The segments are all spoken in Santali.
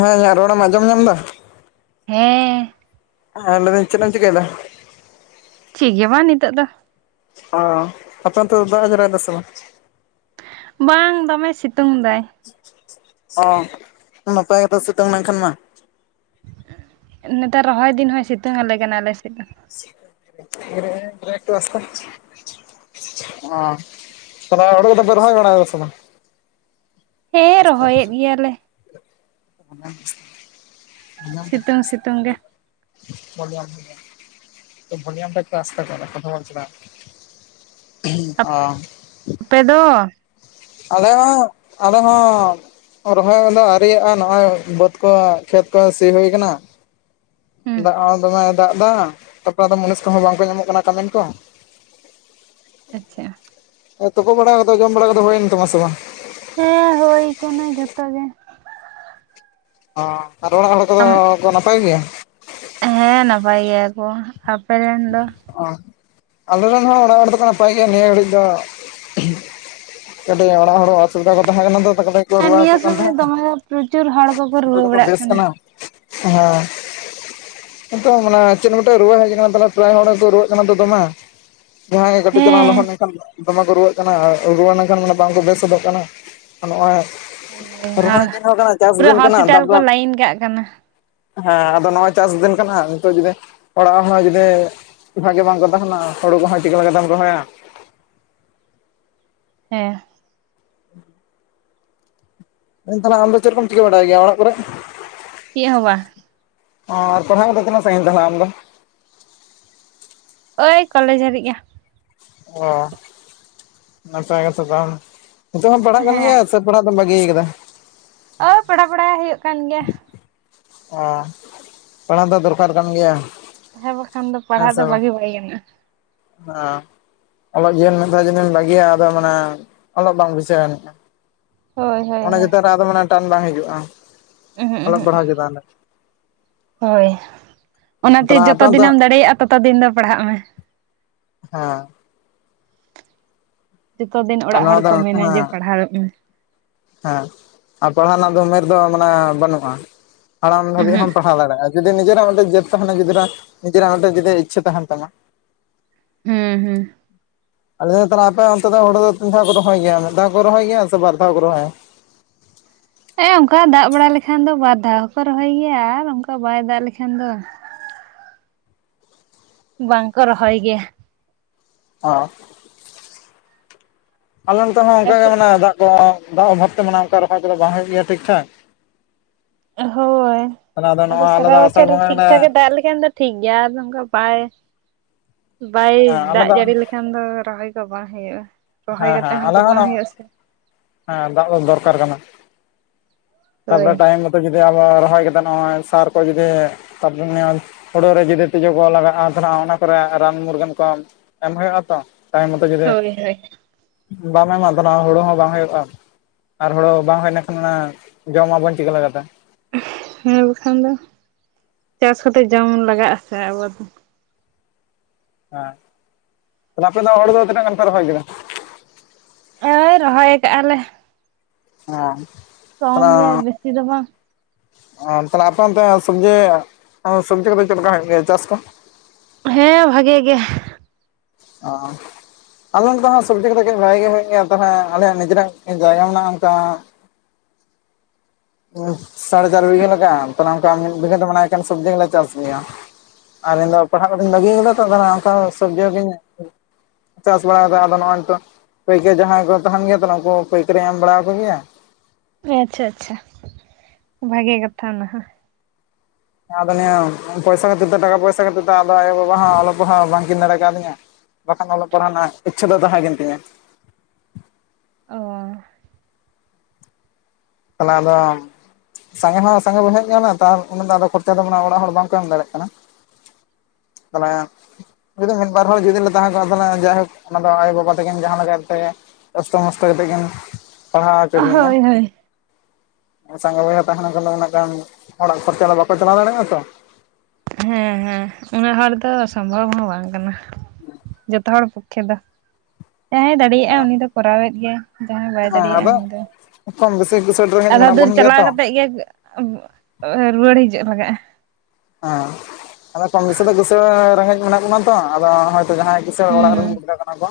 ᱦᱮᱸ ᱤᱧᱟᱹᱜ ᱨᱚᱲᱮ ᱮᱢ ᱟᱸᱡᱚᱢ ᱧᱟᱢ ᱮᱫᱟ? ᱦᱮᱸᱼᱼ ᱦᱮᱸ ᱞᱟᱹᱭ ᱫᱟᱹᱧ ᱪᱮᱫ ᱮᱢ ᱪᱤᱠᱟᱹᱭ ᱫᱟ? ᱪᱮᱫ ᱜᱮ ᱵᱟᱝ ᱱᱤᱛᱚᱜ ᱫᱚ᱾ ᱚ ᱟᱯᱮ ᱚᱱᱛᱮ ᱫᱚ ᱫᱟᱜᱼᱮ ᱡᱚᱨᱚᱭ ᱫᱟ ᱥᱮ ᱵᱟᱝ? ᱵᱟᱝ ᱫᱚᱢᱮ ᱥᱤᱛᱩᱝ ᱫᱟᱭ᱾ ᱚ ᱱᱟᱯᱟᱭ ᱜᱮᱛᱚ ᱥᱤᱛᱝ ᱞᱮᱱᱠᱷᱟᱱ ᱢᱟ᱾ ᱱᱮᱛᱟᱨ ᱨᱚᱦᱚᱭ ᱫᱤᱱ ᱦᱚᱸᱭ ᱥᱤᱛᱩᱝ ᱟᱞᱮ ᱠᱟᱱᱟ ᱟᱞᱮ ᱥᱮᱫ ᱫᱚ᱾ [unintelligible] ᱚ ᱛᱟᱦᱞᱮ ᱦᱩᱲᱩ ᱠᱚᱫᱚ ᱯᱮ ᱨᱚᱦᱚᱭ ᱵᱟᱲᱟᱣ ᱠᱟᱫᱟ ᱥᱮ ᱵᱟᱝ? ᱦᱮᱸ ᱨᱚᱦᱚᱭᱮᱫ ᱜᱮᱭᱟ ᱞᱮ ᱥᱤᱛᱩᱝ ᱥᱤᱛᱩᱝ ᱜᱮ [unintelligible] [unintelligible] ᱚᱻ ᱟᱯᱮᱫ ᱫᱚᱼᱼ ᱟᱞᱮ ᱦᱚᱸ ᱟᱞᱮ ᱦᱚᱸᱼᱼ ᱨᱚᱦᱚᱭ ᱠᱚᱫᱚ ᱟᱹᱤᱭᱟᱜᱼᱟ ᱱᱚᱜ-ᱚᱭ ᱵᱟᱹᱫᱽ ᱠᱚ ᱠᱷᱮᱛ ᱠᱚ ᱥᱤ ᱦᱩᱭᱩ ᱠᱟᱱᱟ᱾ ᱦᱩᱸ ᱫᱟᱜ ᱦᱚᱸ ᱫᱚᱢᱮ ᱫᱟᱜ ᱮᱫᱟ ᱛᱟᱯᱚᱨ ᱟᱫᱚ ᱢᱩᱱᱤᱥ ᱠᱚᱦᱚᱸ ᱵᱟᱝᱠᱚ ᱧᱟᱢᱚᱜ ᱠᱟᱱᱟ ᱠᱟᱹᱢᱤᱱ ᱠᱚᱼᱼ ᱟᱪᱪᱷᱟ᱾ ᱟᱨ ᱛᱩᱯᱚ ᱵᱟᱲᱟ ᱠᱚᱫᱚ ᱡᱚᱢ ᱵᱟᱲᱟ ᱠᱚᱫᱚ ᱦᱩᱭᱭᱮᱱ ᱛᱟᱢᱟ ᱥᱮ ᱵᱟᱝ? ᱦᱮᱸ ᱦᱳᱭ ᱠᱟᱱᱟ ᱡᱷᱚᱛᱚ ᱜᱮ᱾ ᱚ ᱟᱨ ᱚᱲᱟᱜ ᱦᱚᱲ ᱠᱚᱫᱚ ᱟᱢ ᱠᱚ ᱱᱟᱯᱟᱭ ᱜᱮᱭᱟ? ᱦᱮᱸ ᱱᱟᱯᱟᱭ ᱜᱮᱭᱟ ᱠᱚ ᱟᱯᱮ ᱨᱮᱱ ᱫᱚ? ᱟᱞᱮ ᱨᱮᱱ ᱦᱚᱸ ᱚᱲᱟᱜ ᱦᱚᱲ ᱫᱚᱠᱚ ᱱᱟᱯᱟᱭ ᱜᱮᱭᱟ ᱱᱤᱭᱟᱹ ᱜᱷᱟᱹᱲᱤᱡ ᱫᱚ ᱠᱟᱹᱴᱤᱜ ᱚᱲᱟᱜ ᱦᱚᱲ ᱠᱚ ᱚᱥᱩᱵᱤᱫᱷᱟ ᱠᱟᱛᱮ ᱦᱮᱡ ᱠᱟᱱᱟ ᱛᱚᱼᱼ ᱦᱮᱸ ᱱᱤᱭᱟᱹ ᱥᱚᱢᱚᱭ ᱫᱚᱢᱮ ᱯᱨᱚᱪᱩᱨ ᱦᱚᱲ ᱠᱚᱠᱚ ᱱᱤᱛᱚᱜ ᱨᱩᱣᱟᱹ ᱫᱚᱠᱚ ᱵᱟᱲᱟᱜ ᱵᱮᱥ ᱠᱟᱱᱟ᱾ ᱦᱮᱸ ᱱᱤᱛᱚᱜ ᱢᱟᱱᱮ ᱪᱮᱫ ᱨᱮᱱᱟᱜ ᱢᱤᱫᱴᱮᱡ ᱨᱩᱣᱟᱹ ᱦᱮᱡ ᱠᱟᱱᱟ ᱟᱫᱚᱞᱮᱼᱼ ᱯᱨᱟᱭ ᱦᱚᱲᱠᱚ ᱨᱩᱣᱟᱹᱜ ᱠᱟᱱᱟ ᱛᱚ ᱫᱚᱢᱮ ᱡᱟᱦᱟᱸ ᱜᱮ ᱠᱟᱹᱴᱤᱡ ᱪᱟᱞᱟᱝ ᱦᱮᱸ ᱞᱚᱦᱚᱫ ᱞᱮᱱᱠᱷᱟᱱ ᱜᱮ ᱫᱚᱢᱮ ᱠᱚ ᱨᱩᱣᱟᱹᱜ ᱠᱟᱱᱟ ᱟᱨ ᱨᱩᱣᱟᱹ ᱞᱮᱱᱠᱷᱟᱱ ᱢᱟᱱᱮ ᱵᱟᱝᱠᱚ ᱵᱮᱥ ᱜᱚᱫᱚᱜ ᱠᱟᱱᱟ ᱱᱚᱜᱼᱚᱭᱼᱼ ᱦᱳᱭ ᱦᱳᱭ ᱨᱚᱦᱚᱭ ᱫᱤᱱ ᱦᱚᱸ ᱠᱟᱱᱟ ᱪᱟᱥ ᱯᱩᱨᱟᱹ ᱫᱤᱱ ᱠᱟᱱᱟ ᱦᱚᱥᱯᱤᱴᱟᱞ ᱫᱟᱜ ᱠᱚ ᱫᱚᱼᱼ ᱞᱟᱭᱤᱱ ᱠᱟᱜ ᱠᱟᱱᱟ ᱦᱮᱸ ᱟᱫᱚ ᱱᱚᱜᱼᱚᱭ ᱪᱟᱥ ᱫᱤᱱ ᱠᱟᱱᱟ ᱱᱤᱛᱚᱜ ᱡᱩᱫᱤ ᱚᱲᱟᱜ ᱦᱚᱲ ᱦᱚᱸ ᱡᱩᱫᱤᱼᱼ ᱪᱮᱫᱟᱜ ᱜᱮ ᱵᱟᱝᱠᱚ ᱛᱟᱦᱮᱱᱟ ᱦᱩᱲᱩ ᱠᱚᱦᱚᱸ ᱪᱤᱠᱟᱹ ᱞᱮᱠᱟ ᱛᱮᱢ ᱨᱚᱦᱚᱭᱟ᱾ ᱦᱮᱸ ᱢᱮᱱ ᱛᱟᱦᱚᱞᱮ ᱟᱢ ᱫᱚ ᱪᱮᱫ ᱠᱚᱢ ᱪᱤᱠᱟᱹ ᱵᱟᱰᱟᱭ ᱜᱮᱭᱟ ᱚᱲᱟᱜ ᱠᱚᱨᱮ? ᱪᱮᱜ ᱦᱚᱸ ᱵᱟᱝ᱾ ᱚ ᱟᱨ ᱯᱟᱲᱦᱟᱜ ᱠᱚ ᱫᱚ ᱛᱤᱱᱟᱹᱜ ᱥᱟᱹᱝᱜᱤᱱ ᱛᱟᱦᱚᱞᱮ ᱟᱢ ᱫᱚ? ᱳᱭ ᱠᱚᱞᱮᱡᱽ ᱦᱟᱹᱨᱤᱡ ᱜᱮᱼᱼ ᱚ ᱱᱟᱯᱟᱭ ᱠᱟᱛᱷᱟ ᱛᱟᱦᱚᱞᱮ ᱱᱤᱛᱚᱜ ᱦᱚᱸᱢ ᱯᱟᱲᱦᱟᱜ ᱠᱟᱱ ᱦᱮᱸ ᱜᱮᱭᱟ ᱥᱮᱼᱼ ᱛᱚ ᱯᱟᱲᱦᱟᱜ ᱫᱚᱢ ᱵᱟᱹᱜᱤᱭ ᱠᱟᱫᱟ᱾ ᱳ ᱯᱮᱲᱟ ᱯᱟᱲᱟᱭ ᱦᱩᱭᱩᱜ ᱠᱟᱱ ᱜᱮᱭᱟ ᱚ ᱯᱟᱲᱦᱟᱣ ᱫᱚ ᱫᱚᱨᱠᱟᱨ ᱠᱟᱱ ᱜᱮᱭᱟ᱾ ᱦᱮᱸ ᱵᱟᱠᱷᱟᱱ ᱫᱚ ᱦᱮᱸ ᱯᱟᱲᱦᱟᱜ ᱥᱮ ᱫᱚ ᱵᱟᱝ ᱵᱟᱹᱜᱤ ᱵᱟᱭ ᱜᱟᱱᱚᱜᱼᱟ᱾ ᱦᱮᱸ ᱚᱞᱚᱜ ᱡᱤᱭᱚᱱ ᱢᱤᱫ ᱫᱷᱟᱣ ᱡᱩᱫᱤᱢ ᱵᱟᱹᱜᱤᱭᱟ ᱟᱫᱚ ᱢᱟᱱᱮ ᱚᱞᱚᱜ ᱵᱟᱝ ᱵᱩᱡᱷᱟᱹᱣ ᱟᱹᱱᱤᱡᱼᱟ᱾ ᱦᱳᱭ ᱦᱳᱭ ᱚᱱᱟ ᱦᱳᱭ ᱪᱮᱛᱟᱱ ᱨᱮ ᱟᱫᱚ ᱢᱟᱱᱮ ᱴᱟᱱ ᱵᱟᱝ ᱦᱤᱡᱩᱜᱼᱟ ᱩᱦᱩᱸᱜ ᱚᱞᱚᱜ ᱩᱦᱩᱸᱜ ᱯᱟᱲᱦᱟᱣ ᱪᱮᱛᱟᱱ ᱨᱮ᱾ ᱦᱳᱭ ᱚᱱᱟᱛᱮ ᱛᱟᱦᱚᱞᱮ ᱡᱚᱛᱚ ᱟᱯᱮ ᱫᱚ ᱫᱤᱱᱮᱢ ᱫᱟᱲᱮᱭᱟᱜᱼᱟ ᱛᱚᱛᱚ ᱫᱤᱱ ᱫᱚ ᱯᱟᱲᱦᱟᱜ ᱢᱮ᱾ ᱦᱮᱸᱼᱼ ᱡᱚᱛᱚ ᱫᱤᱱ ᱟᱨ ᱚᱲᱟᱜ ᱱᱚᱣᱟ ᱦᱚᱲ ᱫᱚ ᱠᱚ ᱢᱮᱱᱟ ᱡᱮ ᱦᱮᱸ ᱯᱟᱲᱦᱟᱣᱚᱜ ᱢᱮᱼᱼ ᱦᱮᱸ ᱟᱨ ᱯᱟᱲᱦᱟᱣ ᱨᱮᱱᱟᱜ ᱫᱚ ᱩᱢᱮᱨ ᱫᱚ ᱢᱟᱱᱮ ᱵᱟᱹᱱᱩᱜᱼᱟ ᱦᱟᱲᱟᱢ ᱫᱷᱟᱹᱵᱤᱡ ᱩᱦᱩᱸᱜ ᱦᱚᱢ ᱯᱟᱲᱦᱟᱣ ᱫᱟᱲᱮᱭᱟᱜᱼᱟ᱾ ᱡᱩᱫᱤ ᱱᱤᱡᱮᱨᱟᱜ ᱚᱱᱟᱛᱮ ᱡᱮᱛ ᱛᱟᱦᱮᱱᱟ ᱜᱤᱫᱽᱨᱟᱹ ᱱᱤᱡᱮᱨᱟᱜ ᱚᱨᱫᱷᱮᱠ ᱡᱩᱫᱤ ᱤᱪᱷᱟᱹ ᱛᱟᱦᱮᱱ ᱛᱟᱢᱟᱼᱼ ᱦᱮᱸ ᱦᱮᱸ ᱟᱞᱮ ᱫᱚᱞᱮ ᱟᱯᱮ ᱚᱱᱛᱮ ᱫᱚ ᱦᱩᱲᱩ ᱫᱚ ᱛᱤᱱ ᱫᱷᱟᱣ ᱠᱚ ᱨᱚᱦᱚᱭ ᱜᱮᱭᱟ ᱢᱤᱫ ᱫᱷᱟᱣ ᱠᱚ ᱨᱚᱦᱚᱭ ᱜᱮᱭᱟ ᱥᱮ ᱵᱟᱨ ᱫᱷᱟᱣ ᱠᱚ ᱨᱚᱦᱚᱭᱟ? ᱦᱮᱸ ᱚᱱᱠᱟ ᱫᱟᱜ ᱵᱟᱲᱟ ᱞᱮᱠᱷᱟᱱ ᱫᱚ ᱵᱟᱨ ᱫᱷᱟᱣ ᱦᱚᱠᱚ ᱨᱚᱦᱚᱭ ᱜᱮᱭᱟ ᱟᱨ ᱚᱱᱠᱟ ᱵᱟᱭ ᱫᱟᱜ ᱞᱮᱠᱷᱟᱱ ᱫᱚ, ᱵᱟᱝᱠᱚ ᱨᱚᱦᱚᱭ ᱜᱮᱭᱟ᱾ ᱚ ᱟᱞᱮ ᱱᱚᱛᱮ ᱦᱚᱸ ᱚᱱᱠᱟ ᱜᱮ ᱟᱯᱮ ᱢᱟᱱᱮ ᱫᱟᱜ ᱠᱚ ᱫᱟᱜ ᱚᱵᱷᱟᱵ ᱛᱮ ᱢᱟᱱᱮ ᱚᱱᱠᱟ ᱨᱚᱦᱚᱭ ᱠᱚᱫᱚ ᱵᱟᱝ ᱦᱳᱭᱚᱜ ᱜᱮᱭᱟ ᱴᱷᱤᱠ ᱴᱷᱟ᱾ ᱦᱳᱭ ᱛᱟᱦᱚᱞᱮ ᱟᱫᱚ ᱱᱚᱜᱼᱚᱭ ᱟᱞᱮ ᱥᱟᱨᱟ ᱫᱚ ᱟᱥᱟᱲ ᱵᱚᱪᱷᱚᱨ ᱵᱚᱸᱜᱟ ᱜᱮᱞᱮ ᱴᱷᱤᱠᱴᱷᱟᱠ ᱮ ᱫᱟᱜ ᱞᱮᱼᱼ ᱮᱠᱷᱟᱱ ᱫᱚ ᱴᱷᱤᱠ ᱜᱮᱭᱟ ᱟᱫᱚ ᱱᱚᱝᱠᱟ ᱵᱟᱭ ᱵᱟᱭ ᱦᱮᱸ ᱟᱞᱮ ᱫᱟᱜ ᱫᱚ ᱡᱟᱹᱲᱤ ᱞᱮᱠᱷᱟᱱᱼᱼ ᱟᱫᱚ ᱨᱚᱦᱚᱭ ᱠᱚ ᱵᱟᱝ ᱦᱩᱭᱩᱜᱼᱟ ᱨᱚᱦᱚᱭ ᱠᱟᱛᱮ ᱦᱚᱸ ᱛᱚ ᱵᱟᱝ ᱦᱩᱭᱩᱜᱼᱟ ᱥᱮᱼᱼ ᱦᱟᱸ ᱫᱟᱜ ᱫᱚ ᱫᱚᱨᱠᱟᱨ ᱠᱟᱱᱟ᱾ ᱦᱳᱭ ᱛᱟᱯᱚᱨᱮ ᱴᱟᱭᱤᱢ ᱢᱚᱛᱚ ᱡᱩᱫᱤ ᱟᱵᱚ ᱨᱚᱦᱚᱭ ᱠᱮᱫᱟᱜᱚᱭ ᱥᱟᱨ ᱠᱚ ᱡᱩᱫᱤ ᱛᱚᱨᱼᱼ ᱦᱩᱲᱳ ᱨᱮ ᱡᱩᱫᱤ ᱛᱤᱡᱩ ᱠᱚ ᱞᱟᱜᱟᱜᱼᱟ ᱛᱟᱦᱚᱞᱮ ᱚᱱᱟ ᱠᱚᱨᱮ ᱨᱟᱱ ᱢᱩᱨᱜᱟᱹᱱ ᱠᱚ ᱮᱢ ᱦᱩᱭᱩᱜᱼᱟ ᱛᱚ ᱴᱟᱭᱤᱢ ᱢᱚᱛᱚ ᱡᱩᱫᱤᱼᱼ ᱦᱳᱭ ᱦᱳᱭ ᱵᱟᱢ ᱮᱢᱟ ᱟᱫᱚ ᱱᱚᱜ ᱚᱭ ᱦᱳᱲᱩ ᱦᱚᱸ ᱵᱟᱝ ᱦᱩᱭᱩᱜᱼᱟ ᱟᱨ ᱦᱩᱲᱳ ᱵᱟᱝ ᱦᱩᱭ ᱞᱮᱠᱷᱟᱱ ᱚᱱᱟᱼᱼ ᱡᱚᱢ ᱟᱵᱚᱱ ᱪᱤᱠᱟᱹ ᱞᱮᱠᱟ ᱛᱮ᱾ ᱦᱮᱸ ᱵᱟᱠᱷᱟᱱ ᱫᱚ ᱪᱟᱥ ᱠᱟᱛᱮ ᱡᱚᱢ ᱞᱟᱜᱟᱜᱼᱟ ᱥᱮ ᱟᱵᱚ ᱫᱚ ᱦᱮᱸ ᱛᱟᱦᱚᱞᱮ ᱟᱯᱮ ᱫᱚ ᱦᱚᱲ ᱫᱚ ᱛᱤᱱᱟᱹᱜ ᱜᱟᱱ ᱯᱮ ᱨᱚᱦᱚᱭ ᱠᱮᱫᱟ? ᱟ. ᱭ ᱨᱚᱦᱚᱭ ᱨᱚᱦᱚᱭ ᱠᱟᱜ ᱟᱞᱮ ᱦᱮᱸ ᱠᱚᱢ ᱜᱮᱭᱟ ᱛᱟᱦᱚᱞᱮ ᱵᱮᱥᱤ ᱫᱚ ᱵᱟᱝ, ᱛᱟᱦᱚᱞᱮ ᱟᱯᱮ ᱚᱱᱛᱮ ᱥᱚᱵᱡᱤ ᱥᱚᱵᱡᱤ ᱠᱚᱫᱚ ᱦᱩᱭᱩᱜ ᱜᱮᱭᱟ ᱪᱟᱥ ᱠᱚ? ᱦᱮᱸ ᱵᱷᱟᱜᱮ ᱜᱮ ᱚᱸᱻ ᱟᱞᱮ ᱱᱚᱲᱮ ᱫᱚ ᱦᱟᱸᱜ ᱥᱚᱵᱽᱡᱤ ᱠᱚᱫᱚ ᱠᱟᱹᱡ ᱵᱷᱟᱜᱮ ᱜᱮ ᱦᱩᱭᱩᱜ ᱜᱮᱭᱟ ᱛᱟᱦᱟᱞᱮ ᱟᱞᱮᱭᱟᱜ ᱱᱤᱡᱮᱨᱟᱜ ᱡᱟᱭᱜᱟ ᱢᱮᱱᱟᱜᱼᱟ ᱚᱱᱠᱟᱼᱼ ᱥᱟᱲᱮ ᱪᱟᱨ ᱵᱤᱜᱷᱟᱹ ᱞᱮᱠᱟ ᱛᱟᱦᱞᱮ ᱚᱱᱠᱟ ᱢᱤᱫ ᱵᱤᱜᱷᱟᱹ ᱫᱚ ᱢᱟᱱᱮ ᱮᱠᱷᱮᱱ ᱥᱚᱵᱽᱡᱤ ᱜᱮᱸᱞᱮ ᱪᱟᱥ ᱜᱮᱭᱟ᱾ ᱟᱨ ᱤᱧ ᱫᱚ ᱯᱟᱲᱦᱟᱜ ᱠᱟᱛᱮᱧ ᱵᱟᱹᱜᱤ ᱟᱠᱟᱫᱟ ᱛᱚ ᱟᱫᱟ ᱚᱱᱟ ᱚᱱᱠᱟ ᱥᱚᱵᱽᱡᱤ ᱠᱚᱜᱤᱧᱼᱼ ᱪᱟᱥ ᱵᱟᱲᱣᱫᱟ ᱟᱫᱚ ᱱᱚᱜᱼᱚᱭ ᱱᱤᱛᱟᱜᱼᱼ ᱯᱟᱹᱭᱠᱟᱹᱨᱤ ᱡᱟᱦᱟᱸᱭ ᱠᱚ ᱛᱟᱦᱮᱱ ᱜᱮᱭᱟ ᱠᱚ ᱩᱱᱠᱩ ᱯᱟᱹᱭᱠᱟᱹᱨᱤᱧ ᱮᱢ ᱵᱟᱲᱟᱣ ᱟᱠᱚ ᱜᱮᱭᱟ ᱦᱮᱸ ᱟᱪᱪᱷᱟ ᱟᱪᱪᱷᱟ ᱵᱷᱟᱜᱮ ᱠᱟᱛᱷᱟ ᱚᱱᱟᱦᱚᱸ᱾ ᱟᱫᱚ ᱱᱤᱭᱟᱹ ᱯᱚᱭᱥᱟ ᱠᱷᱟᱹᱛᱤᱨ ᱛᱮ ᱴᱟᱠᱟ ᱯᱚᱭᱥᱟ ᱠᱷᱟᱹᱛᱤᱨ ᱛᱮ ᱟᱫᱚ ᱟᱭᱚᱼᱵᱟᱵᱟ ᱦᱚᱸ ᱚᱞᱚᱜ ᱯᱟᱲᱦᱟᱣ ᱵᱟᱝ ᱠᱤᱱ ᱫᱟᱲᱮ ᱠᱟᱣᱫᱤᱧᱟ᱾ ᱵᱟᱠᱷᱟᱱ ᱚᱞᱚᱜ ᱯᱟᱲᱦᱟᱣ ᱨᱮᱱᱟᱜ ᱤᱪᱷᱷᱟᱹ ᱫᱚ ᱛᱟᱦᱮᱸᱠᱟᱱ ᱛᱤᱧᱟᱹ᱾ ᱚᱻ ᱠᱟᱱᱟ ᱟᱫᱚ [inaudible] ᱥᱟᱸᱜᱮ ᱦᱚᱸ ᱥᱟᱸᱜᱮ ᱵᱚᱭᱦᱟᱜ ᱜᱮᱭᱟᱞᱮ ᱛᱟᱨ ᱩᱱᱟᱜ ᱫᱚ ᱟᱫᱚ ᱠᱷᱚᱨᱪᱟ ᱫᱚ ᱢᱟᱱᱮ ᱚᱲᱟᱜ ᱦᱚᱲ ᱵᱟᱝᱠᱚ ᱮᱢ ᱫᱟᱲᱮᱭᱟᱜ ᱠᱟᱱᱟ᱾ ᱛᱟᱦᱞᱮᱼᱼ ᱡᱩᱫᱤ ᱢᱤᱫ ᱵᱟᱨ ᱦᱚᱲ ᱡᱩᱫᱤ ᱞᱮ ᱛᱟᱦᱮᱸ ᱠᱚᱜᱼᱟ ᱛᱟᱦᱚᱞᱮ ᱡᱟᱭᱦᱳᱠ ᱚᱱᱟ ᱫᱚ ᱟᱭᱳ ᱵᱟᱵᱟ ᱛᱟᱹᱠᱤᱱ ᱡᱟᱦᱟᱸ ᱛᱮ ᱠᱚᱥᱴᱚ ᱢᱚᱥᱴᱚ ᱠᱟᱛᱮᱜ ᱠᱤᱱ ᱯᱟᱲᱦᱟᱣ ᱦᱚᱪᱚ ᱠᱟᱹᱞᱤᱧᱟ᱾ ᱦᱳᱭ ᱦᱳᱭ ᱥᱟᱸᱜᱮ ᱵᱚᱭᱦᱟ ᱛᱟᱦᱮ ᱞᱮᱱ ᱠᱷᱟᱱ ᱫᱚ ᱩᱱᱟᱹᱜ ᱜᱟᱱ ᱦᱚᱲᱟᱜ ᱠᱷᱚᱨᱪᱟ ᱫᱚ ᱵᱟᱠᱚ ᱪᱟᱞᱟᱣ ᱫᱟᱲᱮᱭᱟᱜᱼᱟ ᱛᱚ᱾ ᱦᱮᱸ ᱦᱮᱸ ᱩᱱᱟᱹᱜ ᱦᱚᱲ ᱫᱚ ᱥᱚᱢᱵᱷᱚᱵ ᱦᱚᱸ ᱵᱟᱝ ᱠᱟᱱᱟ᱾ ᱡᱚᱛᱚ ᱦᱚᱲ ᱯᱚᱠᱠᱷᱮ ᱫᱚ, ᱡᱟᱦᱟᱸᱭ ᱫᱟᱲᱮᱭᱟᱜᱼᱟᱭ ᱩᱱᱤ ᱫᱚ ᱠᱚᱨᱟᱣᱮᱫ ᱜᱮᱭᱟᱭ᱾ ᱡᱟᱦᱟᱸᱭ ᱵᱟᱭ ᱦᱮᱸ ᱫᱟᱲᱮᱭᱟᱜᱼᱟ ᱟᱫᱚ ᱩᱱᱤ ᱫᱚ, ᱠᱚᱢ ᱵᱮᱥᱤ ᱠᱤᱥᱟᱹᱬ ᱨᱮᱸᱜᱮᱡ ᱟᱫᱷᱟ ᱢᱮᱱᱟᱜ ᱫᱩᱨ ᱵᱚᱱ ᱜᱮᱭᱟ ᱪᱟᱞᱟᱣ ᱛᱚ ᱠᱟᱛᱮᱜ ᱜᱮᱼᱼ ᱟᱹᱵᱷ ᱨᱩᱣᱟᱹᱲ ᱦᱤᱡᱩᱜ ᱞᱟᱜᱟᱜᱼᱟ᱾ ᱦᱮᱸ ᱟᱫᱚ ᱠᱚᱢ ᱵᱮᱥᱤ ᱫᱚ ᱠᱤᱥᱟᱹᱲ ᱨᱮᱸᱜᱮᱡ ᱢᱮᱱᱟᱜ ᱵᱚᱱᱟ ᱛᱚ ᱟᱫᱚ ᱦᱚᱭᱛᱚ ᱡᱟᱦᱟᱸᱭ ᱠᱤᱥᱟᱹᱲ ᱚᱲᱟᱜ ᱨᱮᱱ ᱦᱩᱸ ᱜᱤᱫᱽᱨᱟᱹ ᱠᱟᱱᱟ ᱠᱚ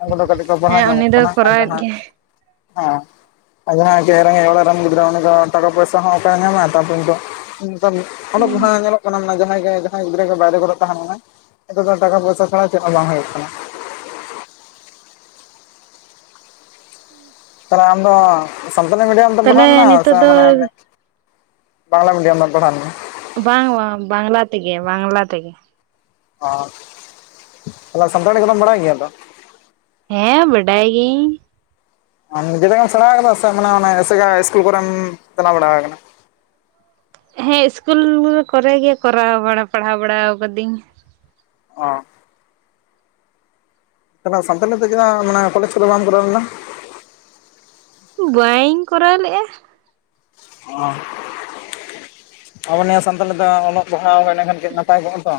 ᱩᱱᱠᱩ ᱫᱚ ᱠᱟᱹᱴᱤᱡ ᱠᱚ ᱯᱟᱲᱦᱟᱣ ᱦᱮᱸ ᱩᱱᱤ ᱧᱚ-ᱜᱚᱜ ᱫᱚ ᱠᱟᱱᱟ ᱟᱨ ᱠᱚᱨᱟᱣᱮᱫ ᱡᱟᱦᱟᱸ ᱜᱮᱭᱟᱭ ᱦᱚᱸ᱾ ᱡᱟᱦᱟᱭᱸ ᱠᱟᱹᱡ ᱨᱮᱸᱜᱮᱜ ᱚᱲᱟᱜ ᱨᱮᱱ ᱜᱤᱫᱽᱨᱟᱹ ᱩᱱᱤᱫᱚ ᱴᱟᱠᱟ ᱯᱩᱭᱥᱟᱹ ᱦᱚᱸᱚᱠᱟᱨᱮ ᱧᱟᱢᱟᱭ ᱛᱟᱯᱚᱨᱮ ᱱᱤᱛᱚᱜ ᱱᱤᱛᱚᱜ ᱵᱟᱝ ᱦᱩᱸ ᱟᱸᱡᱚᱢᱚᱜ [inaudible] ᱚᱱᱟᱢ ᱢᱮᱱᱟ ᱡᱟᱦᱟᱸᱭ ᱜᱮ ᱡᱟᱦᱟᱸᱭ ᱜᱤᱫᱽᱨᱟᱹ ᱜᱮ ᱵᱟᱭᱨᱮ ᱠᱚᱨᱮ ᱛᱟᱦᱮ ᱞᱮᱱᱟᱭ ᱱᱤᱛᱚᱜ ᱫᱚ ᱴᱟᱠᱟ ᱯᱩᱭᱥᱟ ᱪᱷᱟᱲᱟ ᱪᱮᱫ ᱦᱚᱸ ᱵᱟᱝ ᱦᱩᱭᱩᱜ ᱠᱟᱱᱟ᱾ ᱩᱸ [unintelligible] ᱵᱟᱝ ᱟᱢᱫᱚ ᱥᱟᱱᱛᱟᱲᱤ ᱢᱤᱰᱤᱭᱟᱢ ᱛᱮᱢ ᱯᱟᱲᱦᱟᱣ ᱛᱟᱦᱚᱞᱮ ᱞᱮᱱᱟ ᱥᱮ ᱱᱤᱛᱚᱜ ᱫᱚ ᱢᱟᱱᱮ ᱵᱟᱝᱞᱟ ᱢᱤᱰᱤᱭᱟᱢᱮᱢ ᱯᱚᱲᱦᱟᱣ ᱞᱮᱱᱟ? ᱵᱟᱝ ᱵᱟᱝ ᱵᱟᱝᱞᱟ ᱛᱮᱜᱮ ᱵᱟᱝᱞᱟ ᱛᱮᱜᱮ᱾ ᱚ ᱛᱟᱦᱞᱮ ᱥᱟᱱᱛᱷᱟᱲᱤ ᱠᱚᱫᱚᱢ ᱵᱟᱲᱟᱭ ᱜᱮᱭᱟ ᱛᱚ? ᱦᱮᱸ ᱵᱟᱰᱟᱭ ᱜᱤᱭᱟᱹᱧ᱾ ᱱᱤᱡᱮ ᱛᱮᱜᱮᱢ ᱥᱮᱲᱟ ᱟᱠᱟᱫᱟ ᱥᱮ ᱢᱟᱱᱮ ᱮᱥᱮᱠᱟᱭ ᱤᱥᱠᱩᱞ ᱠᱚᱨᱮᱢ ᱪᱟᱞᱟᱣ ᱵᱟᱲᱟ ᱟᱠᱟᱱᱟ? ᱦᱮᱸ ᱤᱥᱠᱩᱞ ᱠᱚᱨᱮ ᱜᱮ ᱠᱚᱨᱟᱣ ᱵᱟᱲᱟ ᱯᱟᱲᱦᱟᱣ ᱵᱟᱲᱟᱣ ᱠᱟᱫᱤᱧ᱾ ᱚᱻ ᱛᱟᱦᱞᱮ ᱥᱟᱱᱛᱟᱞᱤ ᱛᱮ ᱪᱮᱫᱟᱜ ᱠᱚᱞᱮᱡᱽ ᱠᱚᱫᱚ ᱵᱟᱢ ᱠᱚᱨᱟᱣ ᱞᱮᱫᱟ? ᱵᱟᱹᱧ ᱠᱚᱨᱟᱣ ᱞᱮᱜᱼᱟ᱾ ᱚᱻ ᱟᱵᱚ ᱱᱤᱭᱟᱹ ᱥᱟᱱᱛᱷᱟᱞᱤ ᱫᱚ ᱚᱞᱚᱜ ᱯᱟᱲᱦᱟᱣ ᱮᱱᱮᱠᱷᱟᱱ ᱠᱟᱹᱡ ᱱᱟᱯᱟᱭ ᱠᱚᱜᱼᱟ ᱛᱚ᱾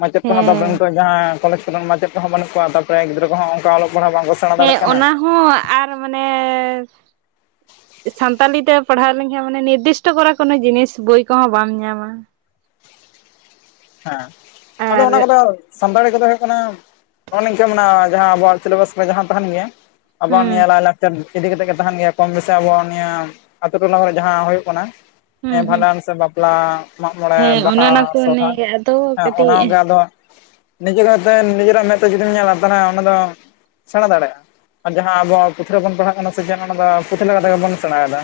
ᱢᱟᱪᱮᱫ ᱠᱚᱦᱚᱸ ᱫᱚ ᱦᱮᱸ ᱠᱚᱣᱟ ᱡᱟᱦᱟᱸᱭ ᱠᱚᱞᱮᱡᱽ ᱠᱚᱨᱮᱱ ᱢᱟᱪᱮᱫ ᱠᱚᱦᱚᱸ ᱵᱟᱹᱱᱩᱜ ᱠᱚᱣᱟ ᱛᱟᱨᱯᱚᱨᱮ ᱜᱤᱫᱽᱟᱹ ᱠᱚᱦᱚᱸ ᱚᱝᱠᱟ ᱚᱞᱚᱜ ᱯᱟᱲᱦᱟᱜ ᱵᱟᱝᱠᱚ ᱥᱮᱼᱼ ᱦᱮᱸ ᱚᱱᱟ ᱦᱚᱸ ᱟᱨ ᱢᱟᱱᱮ ᱥᱟᱱᱛᱟᱞᱤ ᱛᱮ ᱯᱟᱲᱦᱟᱣ ᱞᱮᱱᱠᱷᱟᱱ ᱢᱟᱱᱮ ᱱᱤᱨᱫᱤᱥᱴᱚ ᱠᱚᱨᱮ ᱠᱳᱱᱳ ᱡᱤᱱᱤᱥ ᱵᱳᱭ ᱠᱚᱦᱚᱸ ᱵᱟᱢ ᱧᱟᱢᱟ᱾ ᱦᱮᱸ ᱟᱫᱚ ᱟᱨ ᱚᱱᱟ ᱠᱚᱫᱚ ᱥᱟᱱᱛᱟᱲᱤ ᱠᱚᱫᱚ ᱦᱳᱭᱳᱜ ᱠᱟᱱᱟ ᱱᱚᱜᱼ ᱱᱤᱝᱠᱟᱹ ᱢᱮᱱᱟᱜ-ᱟ ᱡᱟᱦᱟᱸ ᱟᱵᱚᱣᱟᱜ ᱥᱤᱞᱮᱵᱟᱥ ᱨᱮ ᱡᱟᱦᱟᱸ ᱛᱟᱦᱮᱱ ᱜᱮᱭᱟ, ᱟᱵᱚᱟᱜ ᱮᱢ ᱦᱩᱸ ᱧᱮᱞᱟ [inaudible] ᱤᱫᱤ ᱠᱟᱛᱮᱜ ᱜᱮ ᱛᱟᱦᱮᱱ ᱜᱮᱭᱟ ᱠᱚᱢ ᱵᱮᱥᱤ ᱟᱵᱚ ᱱᱤᱭᱟᱹ ᱟᱹᱛᱩ ᱴᱚᱞᱟ ᱠᱚᱨᱮ ᱡᱟᱦᱟᱸ ᱦᱩᱭᱩᱜ ᱠᱟᱱᱟ᱾ ᱦᱩᱸ ᱦᱮᱸ ᱦᱩᱸ ᱵᱷᱟᱸᱰᱟᱱ ᱥᱮ ᱵᱟᱯᱞᱟ, ᱢᱟᱜ ᱢᱚᱬᱮ, ᱦᱮᱸ ᱚᱱᱮ ᱵᱟᱦᱟ, ᱚᱱᱟ ᱠᱚ ᱥᱚᱨᱦᱟᱭ ᱟᱫᱚ ᱦᱮᱸ ᱚᱱᱟᱜᱮ ᱠᱟᱹᱴᱤᱡ ᱟᱫᱚ ᱱᱤᱡᱮ ᱠᱚᱛᱮ ᱱᱤᱡᱮᱨᱟᱜ ᱢᱮᱫ ᱛᱮ ᱡᱩᱫᱤᱢ ᱧᱮᱞᱟ ᱛᱟᱦᱞᱮ ᱚᱱᱟ ᱫᱚ ᱥᱮᱬᱟ ᱫᱟᱲᱮᱭᱟᱜᱼᱟ ᱟᱨ ᱡᱟᱦᱟᱸ ᱟᱵᱚᱣᱟᱜ ᱯᱩᱛᱷᱤ ᱨᱮᱵᱚᱱ ᱯᱟᱲᱦᱟᱜ ᱠᱟᱱᱟ ᱥᱮ ᱚᱱᱟ ᱫᱚ ᱯᱩᱛᱷᱤ ᱞᱮᱠᱟ ᱞᱮᱠᱟ ᱛᱮᱜᱮ ᱵᱚᱱ ᱥᱮᱬᱟᱭᱮᱫᱟ᱾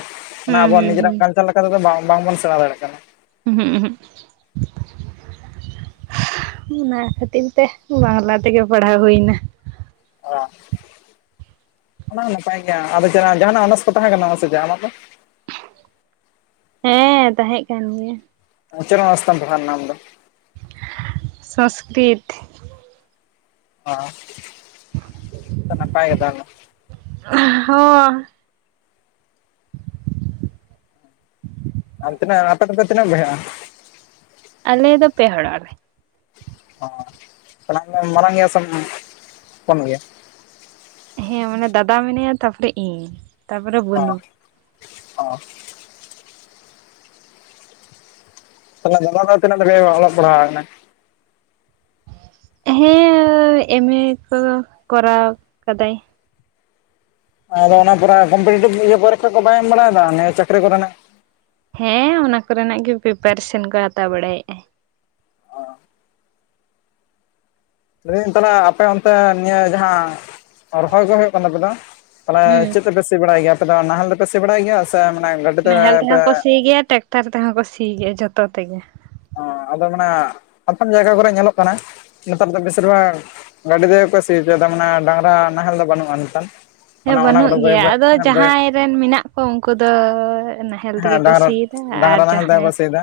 ᱚᱱᱟ ᱦᱩᱸ ᱟᱵᱚ ᱦᱩᱸ ᱱᱤᱡᱮᱨᱟᱜ ᱠᱟᱞᱪᱟᱨ ᱞᱮᱠᱟ ᱛᱮᱫᱚ ᱵᱟᱝ ᱵᱟᱝᱵᱚᱱ ᱥᱮᱬᱟ ᱫᱟᱲᱮᱭᱟᱜ ᱠᱟᱱᱟ᱾ ᱩᱦᱩᱸᱜ ᱩᱦᱩᱸᱜ᱾ ᱚᱱᱟ ᱠᱷᱟᱹᱛᱤᱨ ᱛᱮ ᱵᱟᱝᱞᱟ ᱛᱮᱜᱮ ᱯᱟᱲᱦᱟᱣ ᱦᱩᱭᱱᱟ᱾ ᱚ, ᱚᱱᱟ ᱦᱚᱸ ᱱᱟᱯᱟᱭ ᱜᱮᱭᱟ ᱟᱫᱚ ᱡᱟᱱᱟ ᱡᱟᱦᱟᱱᱟᱜ ᱚᱱᱟᱨᱥ ᱠᱚ ᱛᱟᱦᱮᱸ ᱠᱟᱱᱟ ᱥᱮ ᱪᱮᱫ ᱟᱢᱟᱜ ᱫᱚ? ᱦᱮᱸ ᱛᱟᱦᱮᱸᱜ ᱠᱟᱱ ᱜᱮᱭᱟ᱾ ᱪᱮᱫ ᱚᱱᱟᱨᱥ ᱛᱮᱢ ᱯᱟᱲᱦᱟᱣ ᱞᱮᱱᱟ ᱟᱢ ᱫᱚ? ᱥᱚᱱᱥᱠᱨᱤᱛ᱾ ᱚ ᱛᱚ ᱱᱟᱯᱟᱭ ᱜᱮ ᱛᱟᱦᱞᱮ᱾ ᱦᱚᱸ᱾ ᱟᱢ ᱛᱤᱱᱟᱹᱜ ᱟᱯᱮ ᱫᱚᱯᱮ ᱛᱤᱱᱟᱹᱜ ᱵᱚᱭᱦᱟᱜᱼᱟ? ᱟᱞᱮ ᱫᱚ ᱯᱮ ᱦᱚᱲᱚᱜ ᱟᱞᱮ᱾ ᱚᱸ ᱛᱟᱞᱦᱮ ᱟᱢ ᱫᱚᱢ ᱢᱟᱨᱟᱝ ᱜᱮᱭᱟ ᱥᱮᱢ ᱦᱚᱯᱚᱱ ᱜᱮᱭᱟ? ᱦᱮᱸ ᱢᱟᱱᱮ ᱫᱟᱫᱟ ᱢᱮᱱᱟᱭᱟ ᱛᱟᱯᱚᱨᱮ ᱤᱧ᱾ ᱛᱟᱯᱚᱨᱮ ᱵᱟᱹᱱᱩ ᱚᱸ, ᱚᱸ᱾ ᱛᱟᱦᱞᱮ ᱫᱟᱫᱟ ᱫᱚ ᱛᱤᱱᱟᱹᱜ ᱫᱷᱟᱹᱵᱤᱡ ᱮ ᱚᱞᱚᱜ ᱯᱟᱲᱦᱟᱣ ᱟᱠᱟᱱᱟ? ᱦᱮᱸ ᱮᱢ ᱮ ᱠᱚ ᱠᱚᱨᱟᱣ ᱠᱟᱫᱟᱭ᱾ ᱟᱫᱚ ᱚᱱᱟ ᱯᱚᱨᱮ ᱠᱚᱢᱯᱤᱴᱤᱵᱷ ᱤᱭᱟᱹ ᱯᱚᱨᱤᱠᱠᱷᱟ ᱠᱚ ᱵᱟᱭ ᱮᱢ ᱵᱟᱲᱟᱭᱮᱫᱟ ᱱᱤᱭᱟᱹ ᱪᱟᱹᱠᱨᱤ ᱠᱚᱨᱮᱱᱟᱜ? ᱦᱮᱸ ᱚᱱᱟ ᱠᱚᱨᱮᱱᱟᱜ ᱜᱮ ᱯᱨᱤᱯᱟᱨᱮᱥᱚᱱ ᱠᱚ ᱦᱟᱛᱟᱣ ᱵᱟᱲᱟᱭᱮᱫᱼᱟᱭ᱾ ᱞᱟᱹᱭ ᱫᱟᱹᱧ ᱛᱟᱞᱦᱮ ᱟᱯᱮ ᱚᱱᱛᱮ ᱱᱤᱭᱟᱹ ᱡᱟᱦᱟᱸ, ᱨᱚᱦᱚᱭ ᱠᱚ ᱦᱩᱭᱩᱜ ᱠᱟᱱᱟ ᱛᱟᱯᱮ ᱫᱚ? ᱛᱟᱦᱞᱮ ᱦᱮᱸ ᱪᱮᱫ ᱛᱮᱯᱮ ᱥᱤ ᱵᱟᱲᱟᱭ ᱜᱮᱭᱟ ᱟᱯᱮ ᱫᱚ ᱱᱟᱦᱮᱞ ᱛᱮᱯᱮ ᱥᱤ ᱵᱟᱲᱟᱭ ᱜᱮᱭᱟ ᱥᱮ ᱢᱟᱱᱮ ᱜᱟ ᱱᱟᱦᱮᱞ ᱛᱮᱦᱚᱸ ᱠᱚ ᱥᱤ ᱜᱮᱭᱟ ᱴᱮᱠᱴᱟᱨ ᱛᱮᱦᱚᱸ ᱠᱚ ᱥᱤ ᱜᱮᱭᱟ ᱡᱷᱚᱛᱚ ᱛᱮᱜᱮ᱾ ᱚᱸ ᱟᱫᱚ ᱢᱟᱱᱮ ᱟᱛᱷᱟᱱ ᱡᱟᱭᱜᱟ ᱠᱚᱨᱮ ᱧᱮᱞᱚᱜ ᱠᱟᱱᱟ ᱱᱮᱛᱟᱨ ᱫᱚ ᱵᱮᱥᱤᱨ ᱵᱷᱟᱜᱽ ᱜᱟᱹᱰᱤ ᱛᱮᱜᱮ ᱠᱚ ᱥᱤ ᱦᱚᱪᱚᱭ ᱢᱟᱱᱮ ᱰᱟᱝᱨᱟ ᱱᱟᱦᱮᱞ ᱫᱚ ᱵᱟᱹᱱᱩᱜᱼᱟ ᱱᱮᱛᱟᱨ᱾ ᱦᱮᱸ ᱢᱟᱱᱮ ᱚᱱᱟ ᱵᱟᱹᱱᱩᱜ ᱠᱚᱫᱚ ᱵᱟᱹᱭ ᱜᱮᱭᱟ ᱵᱟᱹᱭ ᱟᱫᱚ ᱵᱟᱹᱭ ᱡᱟᱦᱟᱸᱭ ᱨᱮᱱ ᱢᱮᱱᱟᱜ ᱠᱚ ᱩᱱᱠᱩ ᱫᱚ ᱱᱟ ᱦᱮᱞ ᱛᱮᱜᱮ ᱦᱮᱸ ᱠᱚ ᱰᱟᱝᱨᱟ ᱥᱤᱭ ᱫᱟ ᱟᱨ ᱰᱟᱝᱨᱟ ᱱᱟᱦᱮᱞ ᱛᱮᱜᱮ ᱡᱟᱦᱟᱸᱭ ᱠᱚ ᱥᱤᱭᱮᱫᱟ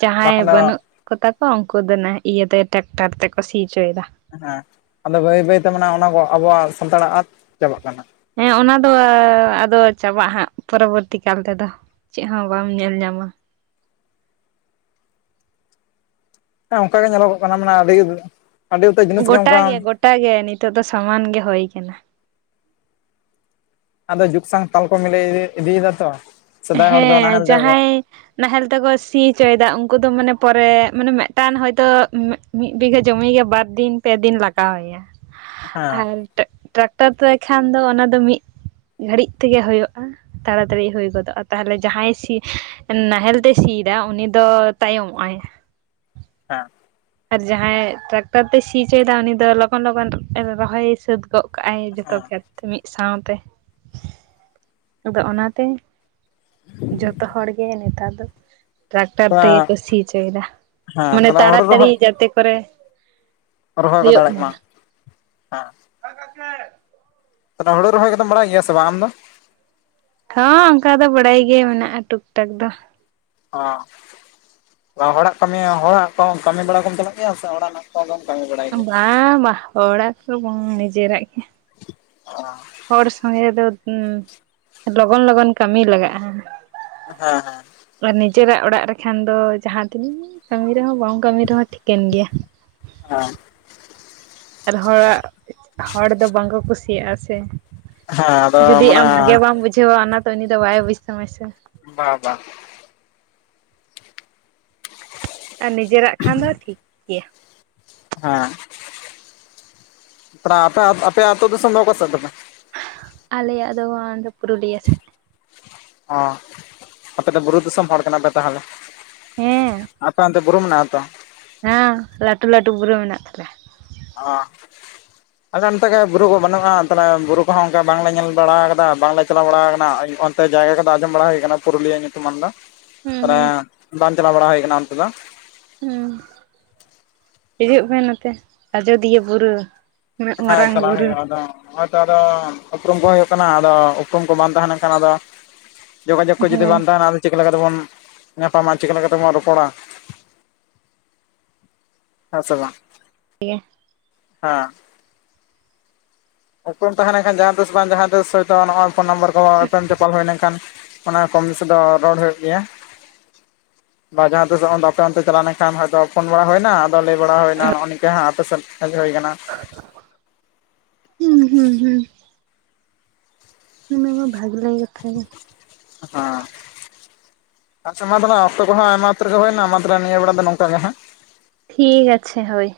ᱡᱟᱦᱟᱸᱭ ᱵᱟᱠᱷᱟᱱ ᱫᱚ ᱵᱟᱹᱱᱩᱜ ᱠᱚᱛᱟ ᱠᱚᱣᱟ ᱩᱱᱠᱩ ᱫᱚ ᱱᱟ ᱤᱭᱟᱹᱛᱮ ᱴᱮᱠᱴᱟᱨ ᱛᱮᱠᱚ ᱥᱤ ᱚᱪᱚᱭᱮᱫᱟ᱾ ᱦᱮᱸ ᱟᱫᱚ ᱵᱟᱹᱭ ᱵᱟᱹᱭᱛᱮ ᱢᱟᱱᱮ ᱚᱱᱟ ᱠᱚ ᱟᱵᱚᱣᱟᱜ ᱥᱟᱱᱛᱟᱲᱟᱜ ᱟᱫ ᱪᱟᱵᱟᱜ ᱠᱟᱱᱟ᱾ ᱦᱮᱸ ᱚᱱᱟ ᱫᱚ ᱟᱫᱚ ᱪᱟᱵᱟᱜ-ᱟ ᱦᱟᱸᱜ ᱯᱚᱨᱚᱵᱚᱨᱛᱤ ᱠᱟᱞ ᱛᱮᱫᱚ᱾ ᱪᱮᱫ ᱦᱚᱸ ᱵᱟᱢ ᱧᱮᱞ ᱧᱟᱢᱟ᱾ ᱟᱫᱚ ᱚᱱᱠᱟ ᱜᱮ ᱧᱮᱞᱚᱜᱚᱜ ᱠᱟᱱᱟ ᱢᱟᱱᱮ ᱟᱹᱰᱤ ᱟᱹᱰᱤ ᱩᱛᱟᱹᱨ ᱡᱤᱱᱤᱥ ᱜᱚᱴᱟ ᱚᱱᱠᱟ ᱜᱮ ᱜᱚᱴᱟ ᱜᱮ ᱱᱤᱛᱚᱜ ᱫᱚ ᱥᱚᱢᱟᱱ ᱜᱮ ᱦᱩᱭ ᱟᱠᱟᱱᱟ᱾ ᱟᱫᱚ ᱡᱩᱜᱽ ᱥᱟᱝ ᱛᱟᱞ ᱠᱚ ᱢᱤᱞᱟᱹᱭ ᱤᱫᱤᱭᱮᱫᱟ ᱛᱚ᱾ ᱥᱮᱫᱟᱭ ᱦᱚᱲ ᱫᱚ ᱦᱮᱸ ᱱᱟᱦᱮᱞ ᱛᱮᱠᱚ ᱡᱟᱦᱟᱸᱭ ᱱᱟᱦᱮᱞ ᱛᱮᱠᱚ ᱥᱤ ᱦᱚᱪᱚᱭᱮᱫᱟ ᱩᱱᱠᱩ ᱫᱚ ᱢᱟᱱᱮ ᱯᱚᱨᱮ ᱢᱟᱱᱮ ᱢᱤᱫᱴᱟᱱ ᱦᱳᱭᱛᱚ ᱢᱤᱫ ᱵᱤᱜᱷᱟᱹ ᱡᱚᱢᱤ ᱜᱮ ᱵᱟᱨ ᱫᱤᱱ ᱯᱮ ᱫᱤᱱ ᱞᱟᱜᱟᱣᱮᱭᱟ ᱦᱮᱸ ᱟᱨ ᱴᱮᱜ ᱴᱨᱟᱠᱴᱟᱨ ᱛᱮᱠᱷᱟᱱ ᱫᱚ ᱚᱱᱟ ᱫᱚ ᱢᱤᱫ ᱜᱷᱟᱹᱲᱤᱡ ᱛᱮᱜᱮ ᱦᱩᱭᱩᱜᱼᱟ, ᱛᱟᱲᱟᱛᱟᱹᱲᱤ ᱦᱩᱭ ᱜᱚᱫᱚᱜᱼᱟ᱾ ᱛᱟᱦᱚᱞᱮ ᱡᱟᱦᱟᱸᱭ ᱥᱤ ᱱᱟᱦᱮᱞ ᱛᱮ ᱥᱤ ᱭᱮᱫᱟ ᱩᱱᱤ ᱫᱚ ᱛᱟᱭᱚᱢᱚᱜ-ᱟᱭ᱾ ᱦᱮᱸ᱾ ᱟᱨ ᱡᱟᱦᱟᱸᱭ ᱴᱨᱟᱠᱴᱟᱨ ᱛᱮ ᱥᱤ ᱚᱪᱚᱭᱮᱫᱟ ᱩᱱᱤ ᱫᱚ ᱞᱚᱜᱚᱱ ᱞᱚᱜᱚᱱ ᱮᱨ ᱨᱚᱦᱚᱭ ᱥᱟᱹᱛ ᱜᱚᱜ ᱠᱟᱜᱼᱟᱭ ᱡᱷᱚᱛᱚ ᱠᱷᱮᱛ ᱢᱤᱫ ᱥᱟᱶᱛᱮ᱾ ᱟᱫᱚ ᱚᱱᱟᱛᱮ ᱡᱷᱚᱛᱚ ᱦᱚᱲᱜᱮ ᱱᱮᱛᱟᱨ ᱫᱚ ᱴᱨᱟᱠᱴᱟᱨ ᱛᱮᱜᱮ ᱠᱚ ᱥᱤ ᱦᱚᱪᱚᱭᱮᱫᱟ, ᱦᱮᱸ ᱢᱟᱱᱮ ᱛᱟᱦᱞᱮ ᱦᱩᱲᱩ ᱛᱟᱲᱟᱛᱟᱲᱤ ᱨᱚᱦᱚᱭ ᱡᱟᱛᱮ ᱠᱚᱨᱮ ᱨᱚᱦᱚᱭ ᱠᱚ ᱫᱟᱲᱮᱜ ᱢᱟ, ᱦᱮᱸ᱾ [inaudible] ᱦᱩᱲᱩ ᱨᱚᱦᱚᱭ ᱠᱚᱫᱚᱢ ᱵᱟᱲᱟᱭ ᱜᱮᱭᱟ ᱥᱮ ᱵᱟᱝ ᱟᱢ ᱫᱚ? ᱦᱚᱸ ᱚᱱᱠᱟ ᱫᱚ ᱵᱟᱲᱟᱭ ᱜᱮ ᱢᱮᱱᱟᱜᱼᱟ ᱴᱩᱠ ᱴᱟᱠ ᱫᱚ, ᱚᱸ ᱦᱚᱲᱟᱜ ᱠᱟᱹᱢᱤ ᱦᱚᱲᱟᱜ ᱠᱚ ᱠᱟᱹᱢᱤ ᱵᱟᱲᱟ ᱠᱚᱢ ᱪᱟᱞᱟᱜ ᱜᱮᱭᱟ ᱥᱮ ᱦᱚᱲᱟᱜ ᱨᱮᱱᱟᱜᱼᱼ [unintelligible] ᱠᱟᱢᱤ ᱵᱟᱲᱟ ᱵᱟᱝ ᱵᱟ ᱦᱚᱲᱟᱜ ᱠᱚ ᱵᱟᱝ ᱱᱤᱡᱮᱨᱟᱜ ᱜᱮ, ᱚ ᱦᱚᱲ ᱥᱚᱝᱜᱮ ᱫᱚ ᱞᱚᱜᱚᱱ ᱞᱚᱜᱚᱱ ᱠᱟᱹᱢᱤ ᱞᱟᱜᱟᱜᱼᱟ᱾ ᱦᱮᱸ ᱦᱮᱸ ᱟᱨ ᱱᱤᱡᱮᱨᱟᱜ ᱚᱲᱟᱜ ᱨᱮᱠᱷᱟᱱ ᱫᱚ ᱡᱟᱦᱟᱸ ᱛᱤᱱᱟᱹᱜ ᱠᱟᱹᱢᱤ ᱨᱮᱦᱚᱸ ᱵᱟᱢ ᱠᱟᱹᱢᱤ ᱨᱮᱦᱚᱸ ᱴᱷᱤᱠᱟᱹᱱ ᱜᱮᱭᱟ᱾ ᱦᱮᱸ ᱟᱨ ᱦᱚᱲᱟᱜ ᱦᱚᱲ ᱫᱚ ᱵᱟᱝᱠᱚ ᱠᱩᱥᱤᱭᱟᱜᱼᱟ ᱥᱮ ᱦᱮᱸ ᱟᱫᱚ ᱡᱩᱫᱤ ᱟᱢ ᱢᱟᱱᱮ ᱵᱷᱟᱜᱮ ᱵᱟᱢ ᱵᱩᱡᱷᱟᱹᱣᱟ ᱚᱱᱟ ᱫᱚ ᱩᱱᱤ ᱫᱚ ᱵᱟᱭ ᱵᱩᱡ ᱛᱟᱢᱟᱭ ᱥᱮ ᱵᱟ ᱵᱟᱦᱼᱼ ᱟᱨ ᱱᱤᱡᱮᱨᱟᱜ ᱠᱷᱟᱱ ᱫᱚ ᱴᱷᱤᱠᱼᱼ ᱦᱮᱸ ᱯᱮᱲᱟ ᱟᱯᱮ ᱟᱯᱮ ᱟᱛᱳ ᱫᱚ ᱫᱤᱥᱚᱢ ᱚᱠᱟᱥᱮᱫ ᱛᱟᱯᱮ? ᱟᱞᱮᱭᱟᱜ ᱫᱚ ᱯᱩᱨᱩᱞᱤᱭᱟᱹ ᱥᱮᱫ ᱚᱸ ᱟᱯᱮ ᱫᱚ ᱵᱩᱨᱩ ᱫᱤᱥᱚᱢ ᱦᱚᱲ ᱠᱟᱱᱟ ᱯᱮ ᱛᱟᱦᱚᱞᱮ? ᱦᱮᱸ ᱟᱯᱮ ᱚᱱᱛᱮ ᱵᱩᱨᱩ ᱢᱮᱱᱟᱜᱼᱟ ᱛᱚ? ᱦᱮᱸ ᱞᱟᱹᱴᱩ ᱞᱟᱹᱴᱩ ᱵᱩᱨᱩ ᱢᱮᱱᱟᱜ ᱛᱟᱞᱮ᱾ ᱚᱸ ᱟᱞᱮ ᱚᱱᱛᱮ ᱜᱮ ᱵᱩᱨᱩ ᱠᱚ ᱵᱟᱹᱱᱩᱜ-ᱟ ᱛᱟᱦᱚᱞᱮ ᱵᱩᱨᱩ ᱠᱚᱦᱚᱸ ᱚᱱᱠᱟ ᱵᱟᱝᱞᱮ ᱧᱮᱞ ᱵᱟᱲᱟ ᱟᱠᱟᱫᱟ ᱵᱟᱝᱞᱮ ᱪᱟᱞᱟᱣ ᱵᱟᱲᱟ ᱟᱠᱟᱱᱟᱼᱼ ᱚᱱᱛᱮ ᱡᱟᱭᱜᱟ ᱠᱚᱫᱚ ᱟᱸᱡᱚᱢ ᱵᱟᱲᱟ ᱦᱩᱭ ᱟᱠᱟᱱᱟ ᱯᱩᱨᱩᱞᱤᱭᱟᱹ ᱧᱩᱛᱩᱢᱟᱱ ᱫᱚ ᱦᱩᱸ ᱛᱚᱵᱮ ᱦᱩᱸ ᱵᱟᱝ ᱪᱟᱞᱟᱣ ᱵᱟᱲᱟ ᱦᱩᱭ ᱟᱠᱟᱱᱟ ᱚᱱᱛᱮ ᱫᱚ, ᱦᱩᱸᱢ ᱦᱤᱡᱩᱜ ᱯᱮ ᱱᱚᱛᱮ ᱟᱡᱚᱫᱤᱭᱟᱹ ᱵᱩᱨᱩᱼᱼ ᱩᱱᱟᱹᱜ ᱢᱟᱨᱟᱝ ᱵᱩᱨᱩ, ᱦᱳᱭᱛᱚ ᱟᱫᱚ ᱩᱯᱨᱩᱢ ᱠᱚᱦᱚᱸ ᱦᱩᱭᱩᱜ ᱠᱟᱱᱟ ᱟᱫᱚ ᱩᱯᱨᱩᱢ ᱠᱚ ᱵᱟᱝ ᱛᱟᱦᱮᱸ ᱞᱮᱱᱠᱷᱟᱱ ᱟᱫᱚᱼᱼ ᱡᱳᱜᱟ ᱡᱳᱜᱽ ᱠᱚ ᱡᱩᱫᱤ ᱦᱳᱭ ᱵᱟᱝ ᱛᱟᱦᱮᱱᱟ ᱟᱫᱚ ᱪᱤᱠᱟ ᱞᱮᱠᱟᱛᱮᱵᱚᱱ ᱧᱟᱯᱟᱢᱟ ᱪᱤᱠᱟᱹ ᱞᱮᱠᱟᱛᱮᱵᱚᱱ ᱨᱚᱯᱚᱲᱟ? ᱦᱮᱥᱮ ᱵᱟᱝ? ᱴᱷᱤᱠ ᱜᱮᱼᱼ ᱦᱮᱸ ᱩᱯᱨᱩᱢ ᱛᱟᱦᱮᱸ ᱞᱮᱱᱠᱷᱟᱱ ᱡᱟᱦᱟᱸ ᱛᱤᱥ ᱵᱟᱝ ᱡᱟᱦᱟᱸ ᱛᱤᱥ ᱦᱚᱭᱛᱳ ᱱᱚᱜᱚᱭ ᱯᱷᱳᱱ ᱱᱟᱢᱵᱟᱨ ᱠᱚ ᱮᱯᱮᱢ ᱪᱟᱯᱟᱞ ᱦᱩᱭ ᱞᱮᱱ ᱠᱷᱟᱱᱼᱼ ᱚᱱᱟ ᱠᱚᱢ ᱵᱤᱥᱤ ᱫᱚ ᱨᱚᱲ ᱦᱩᱭᱩᱜ ᱜᱮᱭᱟ? ᱡᱟᱦᱟᱸᱛᱤᱥ ᱦᱚᱸ ᱟᱯᱮ ᱚᱱᱛᱮ ᱪᱟᱞᱟᱣ ᱞᱮᱱᱠᱷᱟᱱ ᱯᱷᱳᱱ ᱵᱟᱲᱟ ᱦᱩᱭᱱᱟ? ᱞᱟᱹᱭ ᱵᱟᱲᱟ ᱦᱩᱭᱱᱟ ᱱᱚᱜ -ᱚ ᱱᱤᱝᱠᱟ ᱟᱯᱮᱥᱮᱫ ᱦᱮᱡ ᱦᱩᱭ ᱠᱟᱱᱟ? [inaudible] ᱦᱩᱢ [unintelligible] ᱠᱟᱛᱷᱟ ᱜᱮ ᱦᱩᱢᱸ ᱟᱪᱪᱷᱟ ᱢᱟ ᱛᱟᱦᱞᱮ ᱚᱠᱛᱚ ᱠᱚᱦᱚᱸ ᱟᱭᱢᱟ ᱩᱛᱟᱹᱨᱜᱮ ᱦᱩᱭᱱᱟ ᱢᱟ ᱛᱟᱦᱞᱮ ᱱᱤᱭᱟᱹ ᱵᱮᱲᱟ ᱫᱚ ᱱᱚᱝᱠᱟ ᱜᱮ ᱦᱮᱸ? ᱴᱷᱤᱠ ᱟᱪᱷᱮ ᱦᱳᱭ᱾